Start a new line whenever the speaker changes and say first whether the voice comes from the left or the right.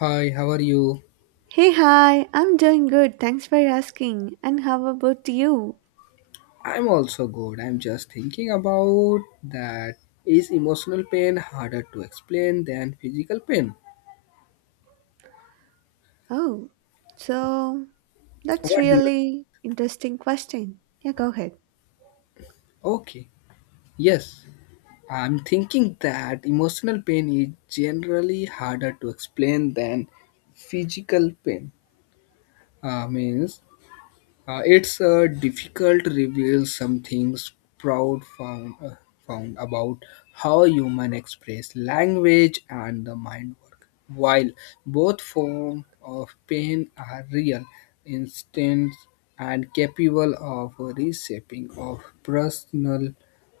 left: Hi, how are you?
right: Hey, hi, I'm doing good. Thanks for asking. And how about you?
left: I'm also good. I'm just thinking about that. Is emotional pain harder to explain than physical pain?
right: Oh, so that's
left: What do you?
right: really interesting question. Yeah, go ahead.
left: Okay, yes. I'm thinking that emotional pain is generally harder to explain than physical pain. Means it's difficult to reveal some things proud found, found about how human express language and the mind work. While both forms of pain are real, instant and capable of reshaping of personal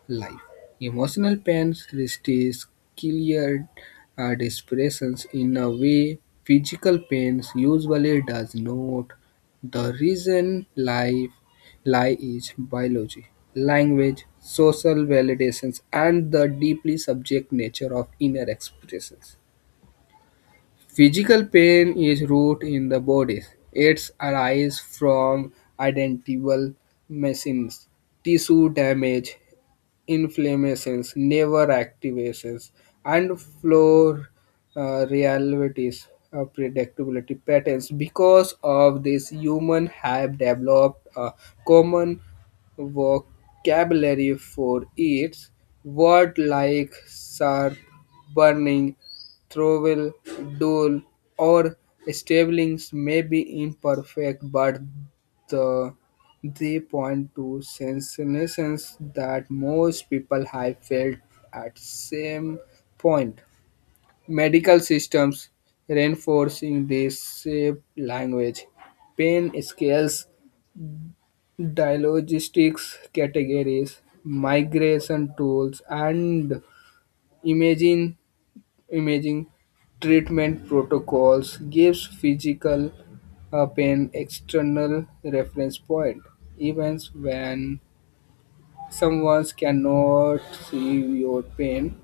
left: life. Emotional pains resists clear depressions in a way physical pains usually does not the reason lie is biology, language, social validations, and the deeply subject nature of inner expressions. Physical pain is root in the body. It arises from identical machines, tissue damage, inflammations, never activations, and floor realities predictability patterns. Because of this, human have developed a common vocabulary for it. Word like sharp, burning, throwable, dull, or stabling may be imperfect, but the they point to sensations that most people have felt at same point. Medical systems reinforcing this shape language, pain scales, diagnostics categories, migration tools, and imaging imaging treatment protocols gives physical pain external reference point. Events when someone cannot see your pain,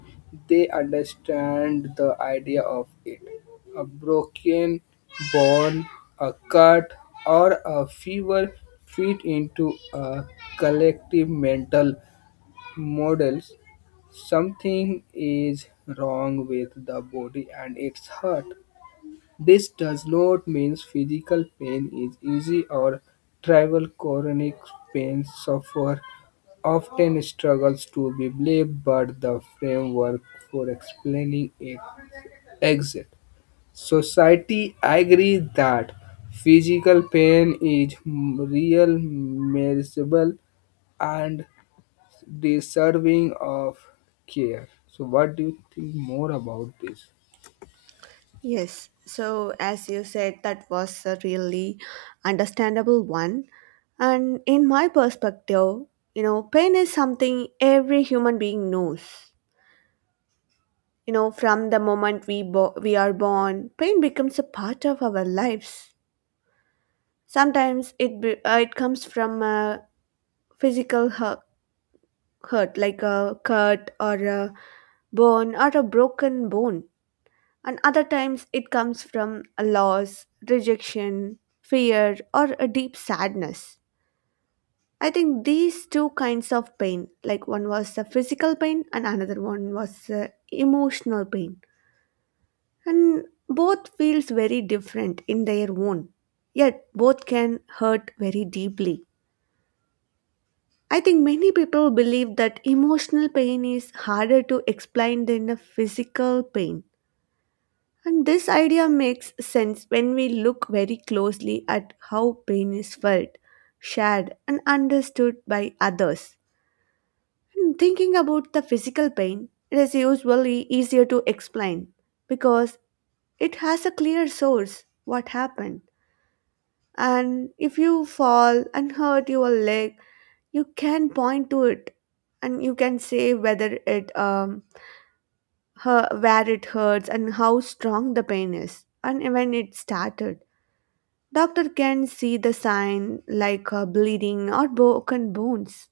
left: they understand the idea of it. A broken bone, a cut, or a fever fit into a collective mental models. Something is wrong with the body and its hurt. This does not mean physical pain is easy or trivial. Chronic pain suffer often struggles to be believed, but the framework for explaining it exists. Society agrees that physical pain is m- real, measurable, and deserving of care. So, what do you think more about this?
right: Yes. So, as you said, that was a really understandable one. And in my perspective, you know, pain is something every human being knows. You know, from the moment we are born, pain becomes a part of our lives. Sometimes it comes from a physical hurt, hurt like a cut or a burn or a broken bone, and other times it comes from a loss, rejection, fear, or a deep sadness. I think these two kinds of pain, like one was a physical pain and another one was a emotional pain, and both feels very different in their own, yet both can hurt very deeply. I think many people believe that emotional pain is harder to explain than a physical pain. And this idea makes sense when we look very closely at how pain is felt, shared, and understood by others. And thinking about the physical pain, it is usually easier to explain because it has a clear source what happened. And if you fall and hurt your leg, you can point to it, and you can say whether it her where it hurts, and how strong the pain is, and when it started. Doctor can see the sign like bleeding or broken bones.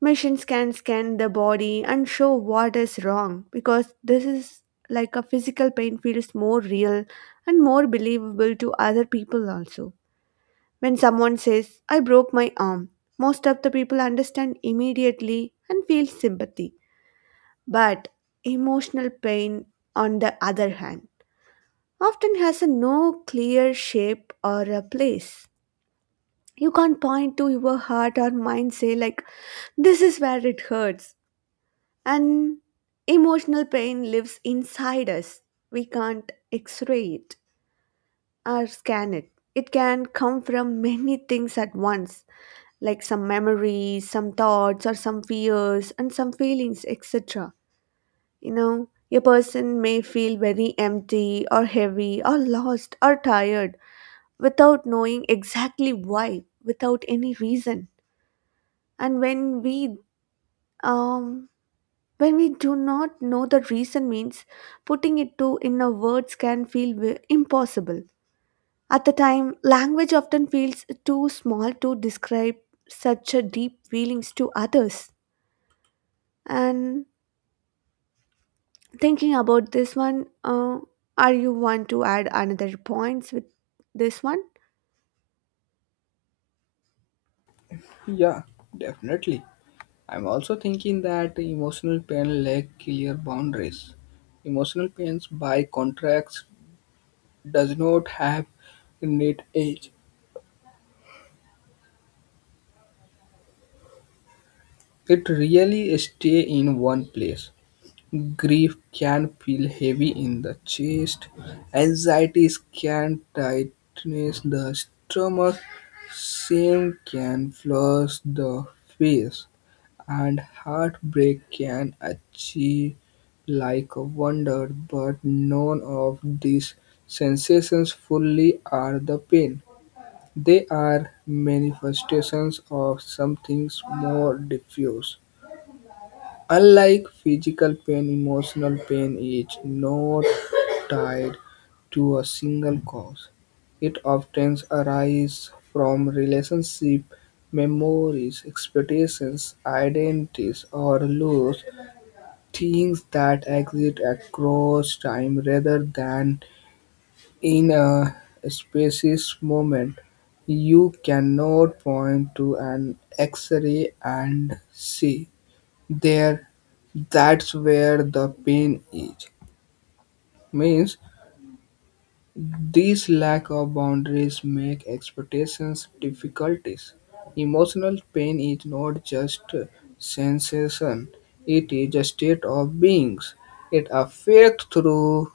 right: Machines can scan the body and show what is wrong, because this is like a physical pain feels more real and more believable to other people also. When someone says, I broke my arm, most of the people understand immediately and feel sympathy. But emotional pain, on the other hand, often has a no clear shape or a place. You can't point to your heart or mind say like this is where it hurts. And emotional pain lives inside us. We can't x-ray it or scan it. It can come from many things at once, like some memories, some thoughts, or some fears, and some feelings, etc. You know, a person may feel very empty, or heavy, or lost, or tired without knowing exactly why, without any reason. And um when we do not know the reason means putting it to in a words can feel impossible. At the time, language often feels too small to describe such a deep feelings to others. And thinking about this one, are you want to add another points with this one?
left: Yeah, definitely. I'm also thinking that the emotional pain lack clear boundaries. Emotional pains, by contrast, does not have innate age. It really stay in one place. Grief can feel heavy in the chest, anxiety can tighten the stomach, shame can flush the face, and heartbreak can achieve like a wonder, but none of these sensations fully are the pain. They are manifestations of something more diffuse. Unlike physical pain, emotional pain is not tied to a single cause. It often arises from relationship, memories, expectations, identities, or loss, things that exist across time rather than in a specific moment. You cannot point to an X-ray and see there that's where the pain is means these lack of boundaries make expectations difficulties emotional pain is not just a sensation it is a state of beings it affects through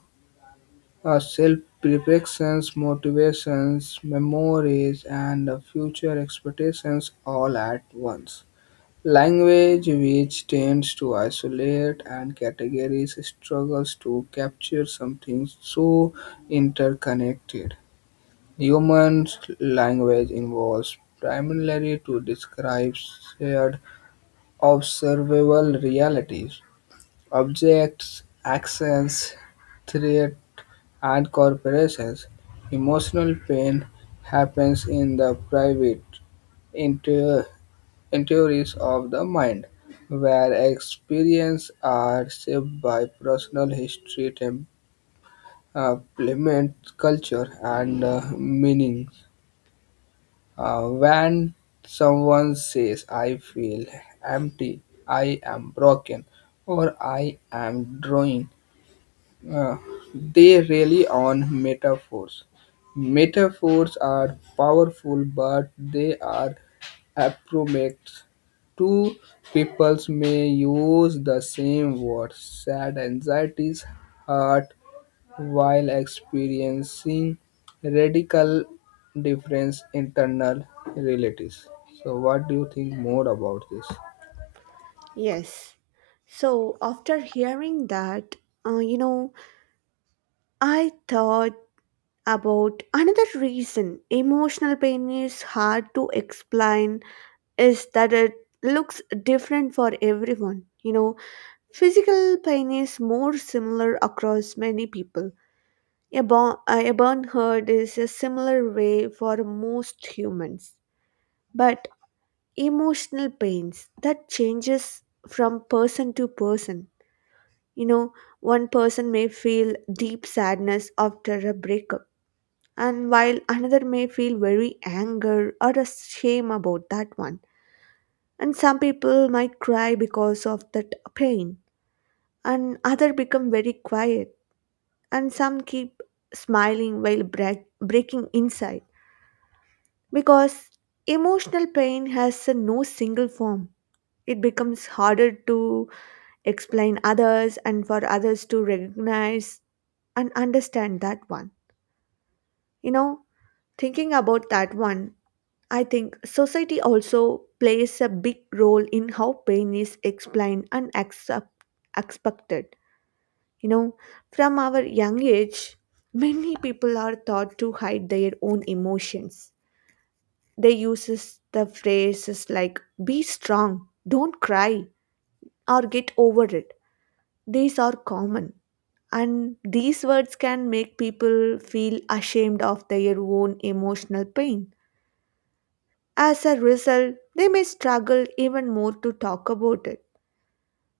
left: our self perceptions motivations memories and the future expectations all at once. Language, which tends to isolate and categories struggles to capture something so interconnected. Human language involves primarily to describe shared observable realities, objects, actions, threat, and corporations. Emotional pain happens in the private, theories of the mind, where experience are shaped by personal history, temperament, culture, and meaning. When someone says, I feel empty, I am broken, or I am drawing, uh, they rely on metaphors. Metaphors are powerful, but they are appropriate. Two peoples may use the same word, sad anxieties, hurt, while experiencing radical difference internal realities. So, what do you think more about this?
right: Yes. So after hearing that, you know, I thought about another reason emotional pain is hard to explain is that it looks different for everyone. You know, physical pain is more similar across many people. A burn hurt is a similar way for most humans. But emotional pains that changes from person to person. You know, one person may feel deep sadness after a breakup, and while another may feel very anger or a shame about that one. And some people might cry because of that pain, and other become very quiet, and some keep smiling while breaking inside. Because emotional pain has a no single form, it becomes harder to explain others and for others to recognize and understand that one. You know, thinking about that one, I think society also plays a big role in how pain is explained and accept, expected. You know, from our young age, many people are taught to hide their own emotions. They uses the phrases like be strong, don't cry, or get over it. These are common. And these words can make people feel ashamed of their own emotional pain. As a result, they may struggle even more to talk about it.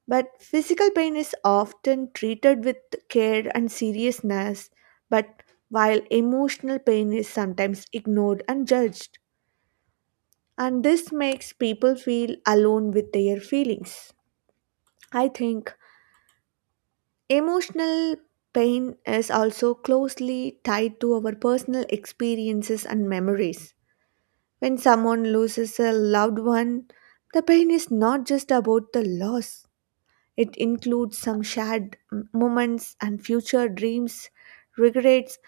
right: But physical pain is often treated with care and seriousness, but while emotional pain is sometimes ignored and judged. And this makes people feel alone with their feelings. I think emotional pain is also closely tied to our personal experiences and memories. When someone loses a loved one, the pain is not just about the loss, it includes some shared moments and future dreams, regrets,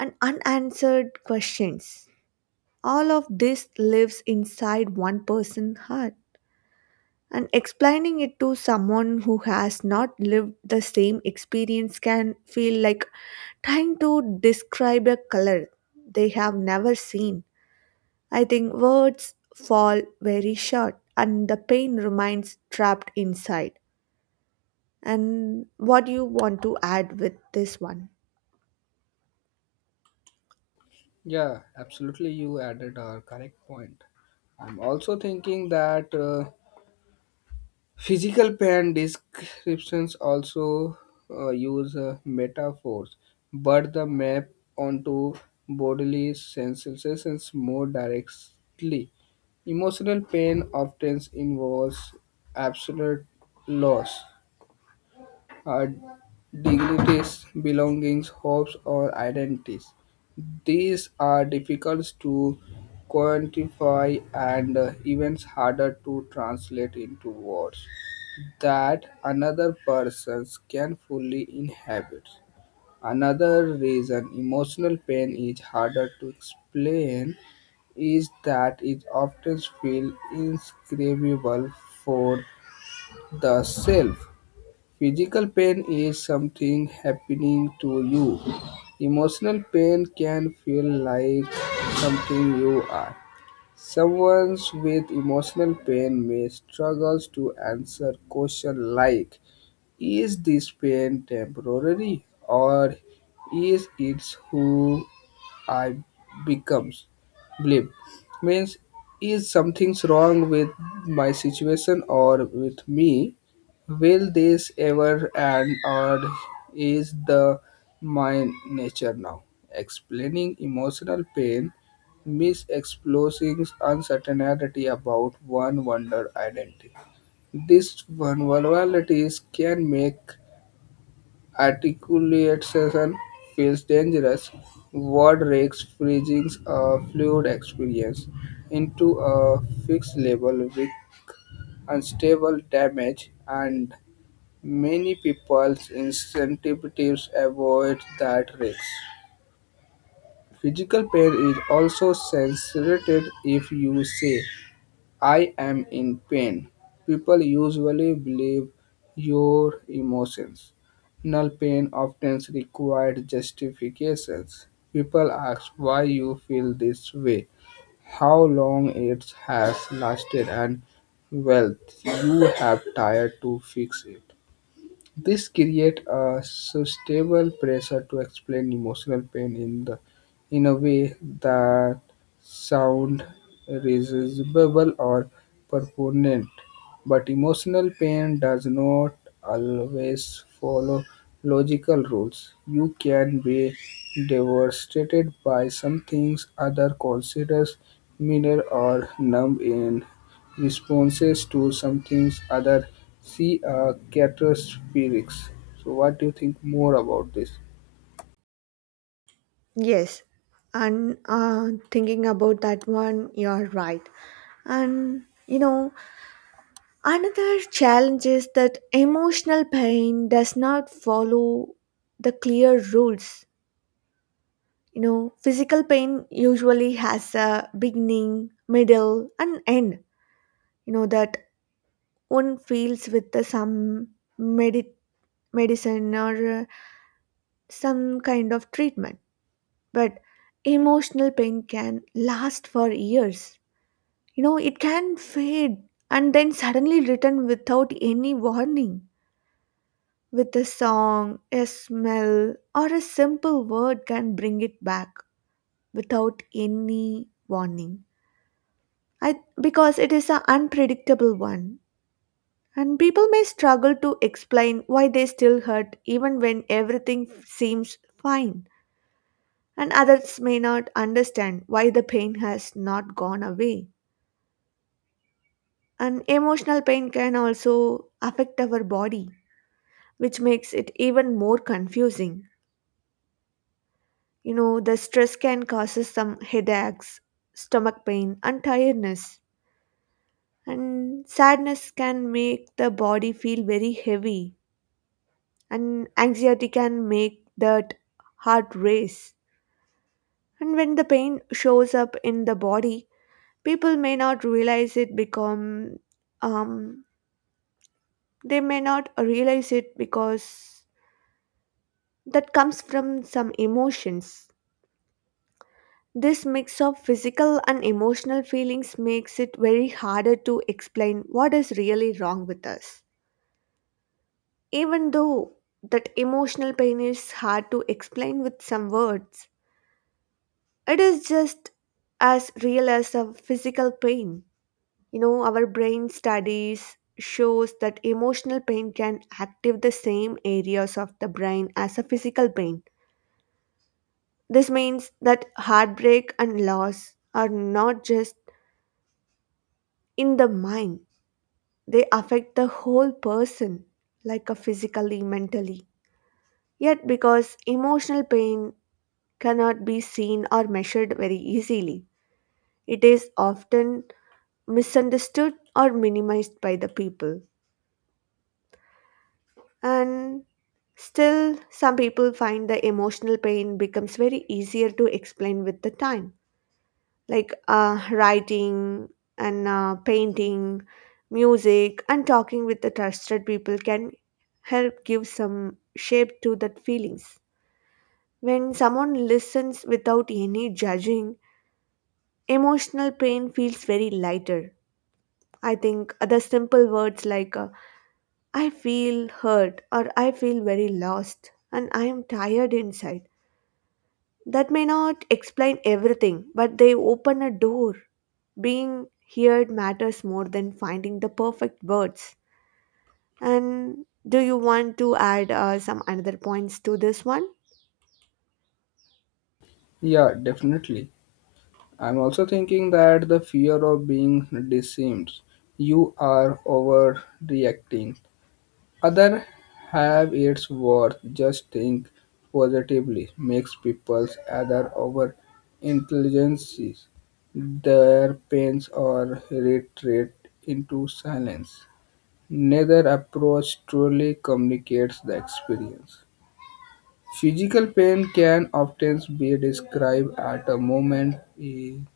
right: and unanswered questions. All of this lives inside one person's heart. And explaining it to someone who has not lived the same experience can feel like trying to describe a color they have never seen. I think words fall very short and the pain remains trapped inside. And what do you want to add with this one?
left: Yeah, absolutely. You added a correct point. I'm also thinking that. Physical pain descriptions also use metaphors, but the map onto bodily sensations more directly. Emotional pain often involves absolute loss, uh, dignities, belongings, hopes, or identities. These are difficult to quantify and even harder to translate into words that another person can fully inhabit. Another reason emotional pain is harder to explain is that it often feels inscribable for the self. Physical pain is something happening to you. Emotional pain can feel like something you are. Someone with emotional pain may struggle to answer questions like is this pain temporary or is it who I becomes? Blip means is something's wrong with my situation or with me? Will this ever end or is the my nature now? Explaining emotional pain misexposing uncertainty about one wonder identity. These vulnerabilities can make articulation feels dangerous. What risks freezing a fluid experience into a fixed level with unstable damage, and many people's incentives avoid that risk. Physical pain is also censored if you say I am in pain. People usually believe your emotions. Null pain often requires justifications. People ask why you feel this way, how long it has lasted, and well, you have tried to fix it. This creates a sustainable pressure to explain emotional pain in the in a way that sound reasonable or pertinent. But emotional pain does not always follow logical rules. You can be devastated by some things other considers minor or numb in responses to some things other see characteristics. So what do you think more about this?
right: Yes, and thinking about that one, you're right. And you know, another challenge is that emotional pain does not follow the clear rules. You know, physical pain usually has a beginning, middle, and end. You know, that one feels with the some medi- medicine or uh, some kind of treatment. But emotional pain can last for years. You know, it can fade and then suddenly return without any warning. With a song, a smell, or a simple word can bring it back without any warning. I, because it is an unpredictable one. And people may struggle to explain why they still hurt even when everything seems fine. And others may not understand why the pain has not gone away. And emotional pain can also affect our body, which makes it even more confusing. You know, the stress can causes some headaches, stomach pain, and tiredness. And sadness can make the body feel very heavy, and anxiety can make that heart race. And when the pain shows up in the body, people may not realize it become um, they may not realize it because that comes from some emotions. This mix of physical and emotional feelings makes it very harder to explain what is really wrong with us. Even though that emotional pain is hard to explain with some words, it is just as real as a physical pain. You know, our brain studies shows that emotional pain can active the same areas of the brain as a physical pain. This means that heartbreak and loss are not just in the mind, they affect the whole person, like a physically, mentally. Yet, because emotional pain cannot be seen or measured very easily, it is often misunderstood or minimized by the people. And still, some people find the emotional pain becomes very easier to explain with the time, like writing and painting, music, and talking with the trusted people can help give some shape to that feelings. When someone listens without any judging, emotional pain feels very lighter. I think the simple words like I feel hurt, or I feel very lost, and I am tired inside. That may not explain everything, but they open a door. Being heard matters more than finding the perfect words. And do you want to add some another points to this one?
left: Yeah, definitely. I'm also thinking that the fear of being deceived, you are overreacting, other have its worth just think positively makes people's other over intelligences their pains or retreat into silence. Neither approach truly communicates the experience. Physical pain can often be described at a moment in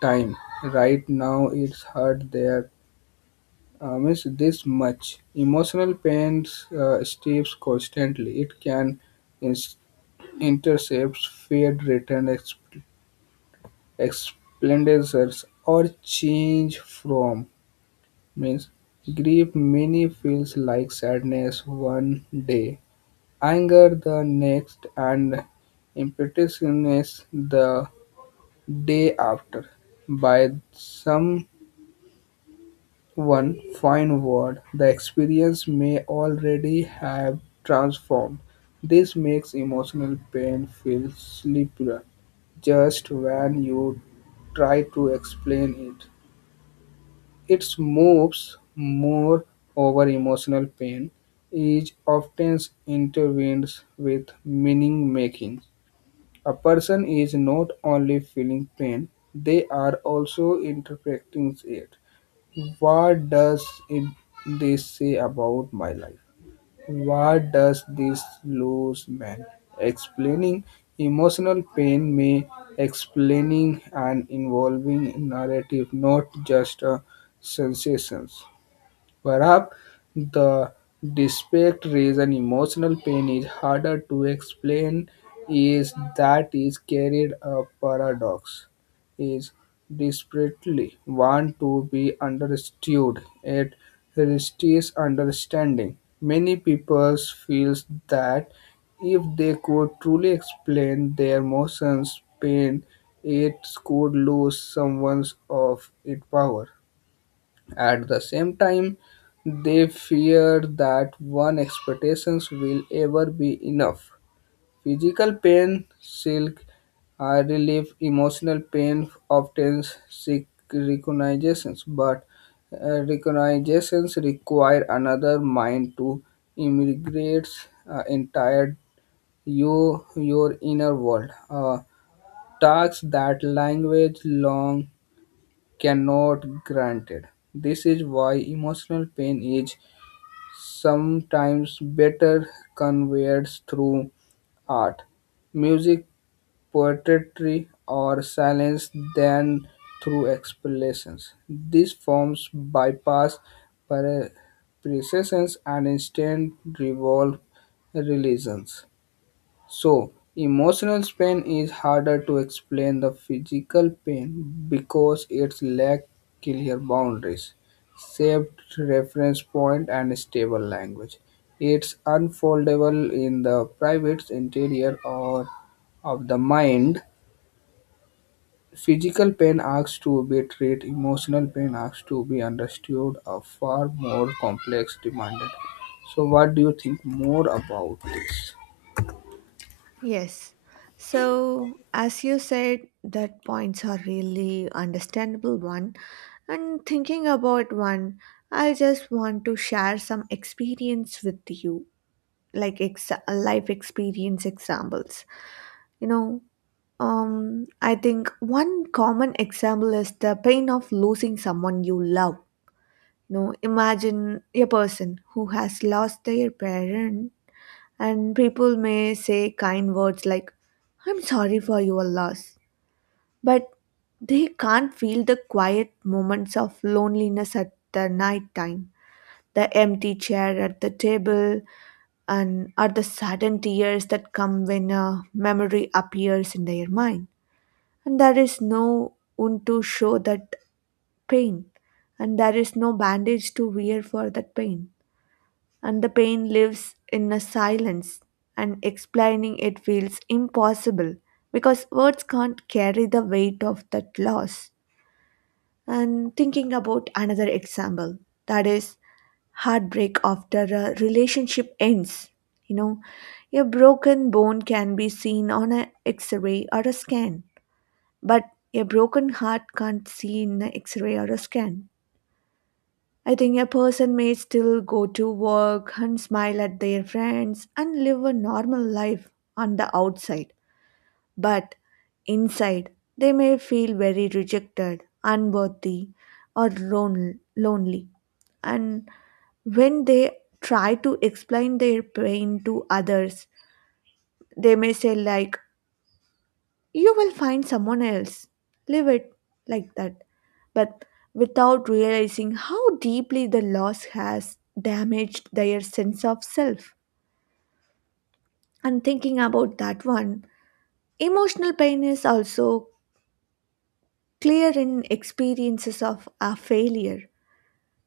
left: time. Right now, it's hurt there. Means this much. Emotional pain steeps constantly. It can inst- intercepts feared written explanations or change from means grief many feels like sadness one day anger the next, and impetuousness the day after. By some one fine word, the experience may already have transformed. This makes emotional pain feel slippery just when you try to explain it. It moves more over emotional pain, is often intertwined with meaning making. A person is not only feeling pain, they are also interpreting it. What does it, this say about my life? What does this lose man? Explaining emotional pain may explaining and involving narrative, not just a sensations. Perhaps the distinct reason emotional pain is harder to explain is that is carried a paradox. Is desperately want to be understood. It resists understanding. Many people feel that if they could truly explain their emotions, pain, it could lose someone of its power. At the same time, they fear that one expectations will ever be enough. Physical pain silk relief, emotional pain often seek recognitions, but recognitions require another mind to immigrate entire your inner world. Tasks that language long cannot granted. This is why emotional pain is sometimes better conveyed through art, music, poetry, or silence than through explanations. These forms bypass pre- precedents and instead revolve religions. So, emotional pain is harder to explain than physical pain because it's lack clear boundaries, shaped reference point, and stable language. It's unfoldable in the private interior or of the mind. Physical pain asks to be treated, emotional pain asks to be understood, a far more complex demanded. So, what do you think more about this?
right: Yes. So, as you said, that points are really understandable one. And thinking about one, I just want to share some experience with you, like life experience examples. You know, I think one common example is the pain of losing someone you love. You know, imagine a person who has lost their parent, and people may say kind words like I'm sorry for your loss, but they can't feel the quiet moments of loneliness at the night time, the empty chair at the table, and are the sudden tears that come when a memory appears in their mind. And there is no one to show that pain, and there is no bandage to wear for that pain. And the pain lives in a silence, and explaining it feels impossible because words can't carry the weight of that loss. And thinking about another example, that is heartbreak after a relationship ends. You know, a broken bone can be seen on an x ray or a scan, but a broken heart can't see in an x ray or a scan. I think a person may still go to work and smile at their friends and live a normal life on the outside, but inside they may feel very rejected, unworthy, or lonely. And when they try to explain their pain to others, they may say like you will find someone else, leave it like that, but without realizing how deeply the loss has damaged their sense of self. And thinking about that one, emotional pain is also clear in experiences of a failure.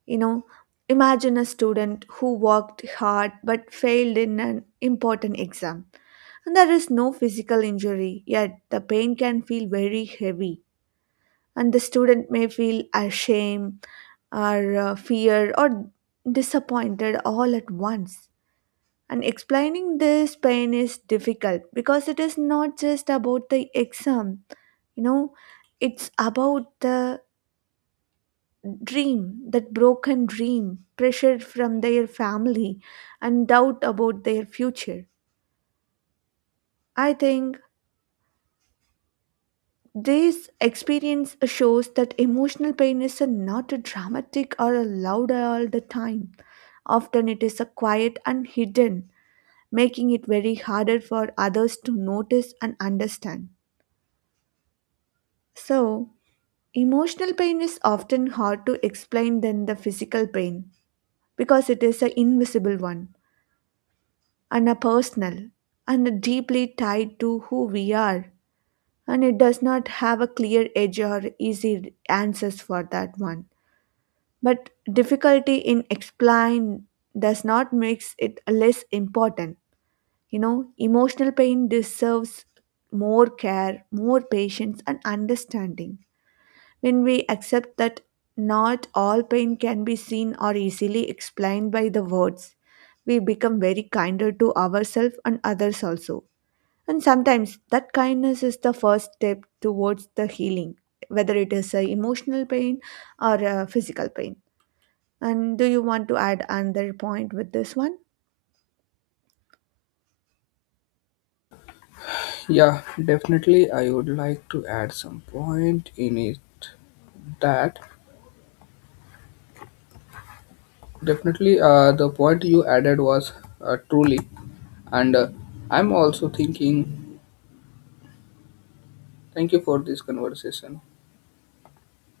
right: You know, imagine a student who worked hard but failed in an important exam. And there is no physical injury, yet the pain can feel very heavy. And the student may feel ashamed, or fear, or disappointed all at once. And explaining this pain is difficult because it is not just about the exam, you know, it's about the dream, that broken dream, pressure from their family, and doubt about their future. I think this experience shows that emotional pain is not a dramatic or a loud all the time. Often it is a quiet and hidden, making it very harder for others to notice and understand. So, emotional pain is often hard to explain than the physical pain because it is an invisible one, and are personal, and are deeply tied to who we are. And it does not have a clear edge or easy answers for that one. But difficulty in explain does not makes it less important. You know, emotional pain deserves more care, more patience, and understanding. When we accept that not all pain can be seen or easily explained by the words, we become very kinder to ourselves and others also. And sometimes that kindness is the first step towards the healing, whether it is a emotional pain or a physical pain. And do you want to add another point with this one?
left: Yeah, definitely. I would like to add some point in it that definitely the point you added was truly, and I'm also thinking. Thank you for this conversation.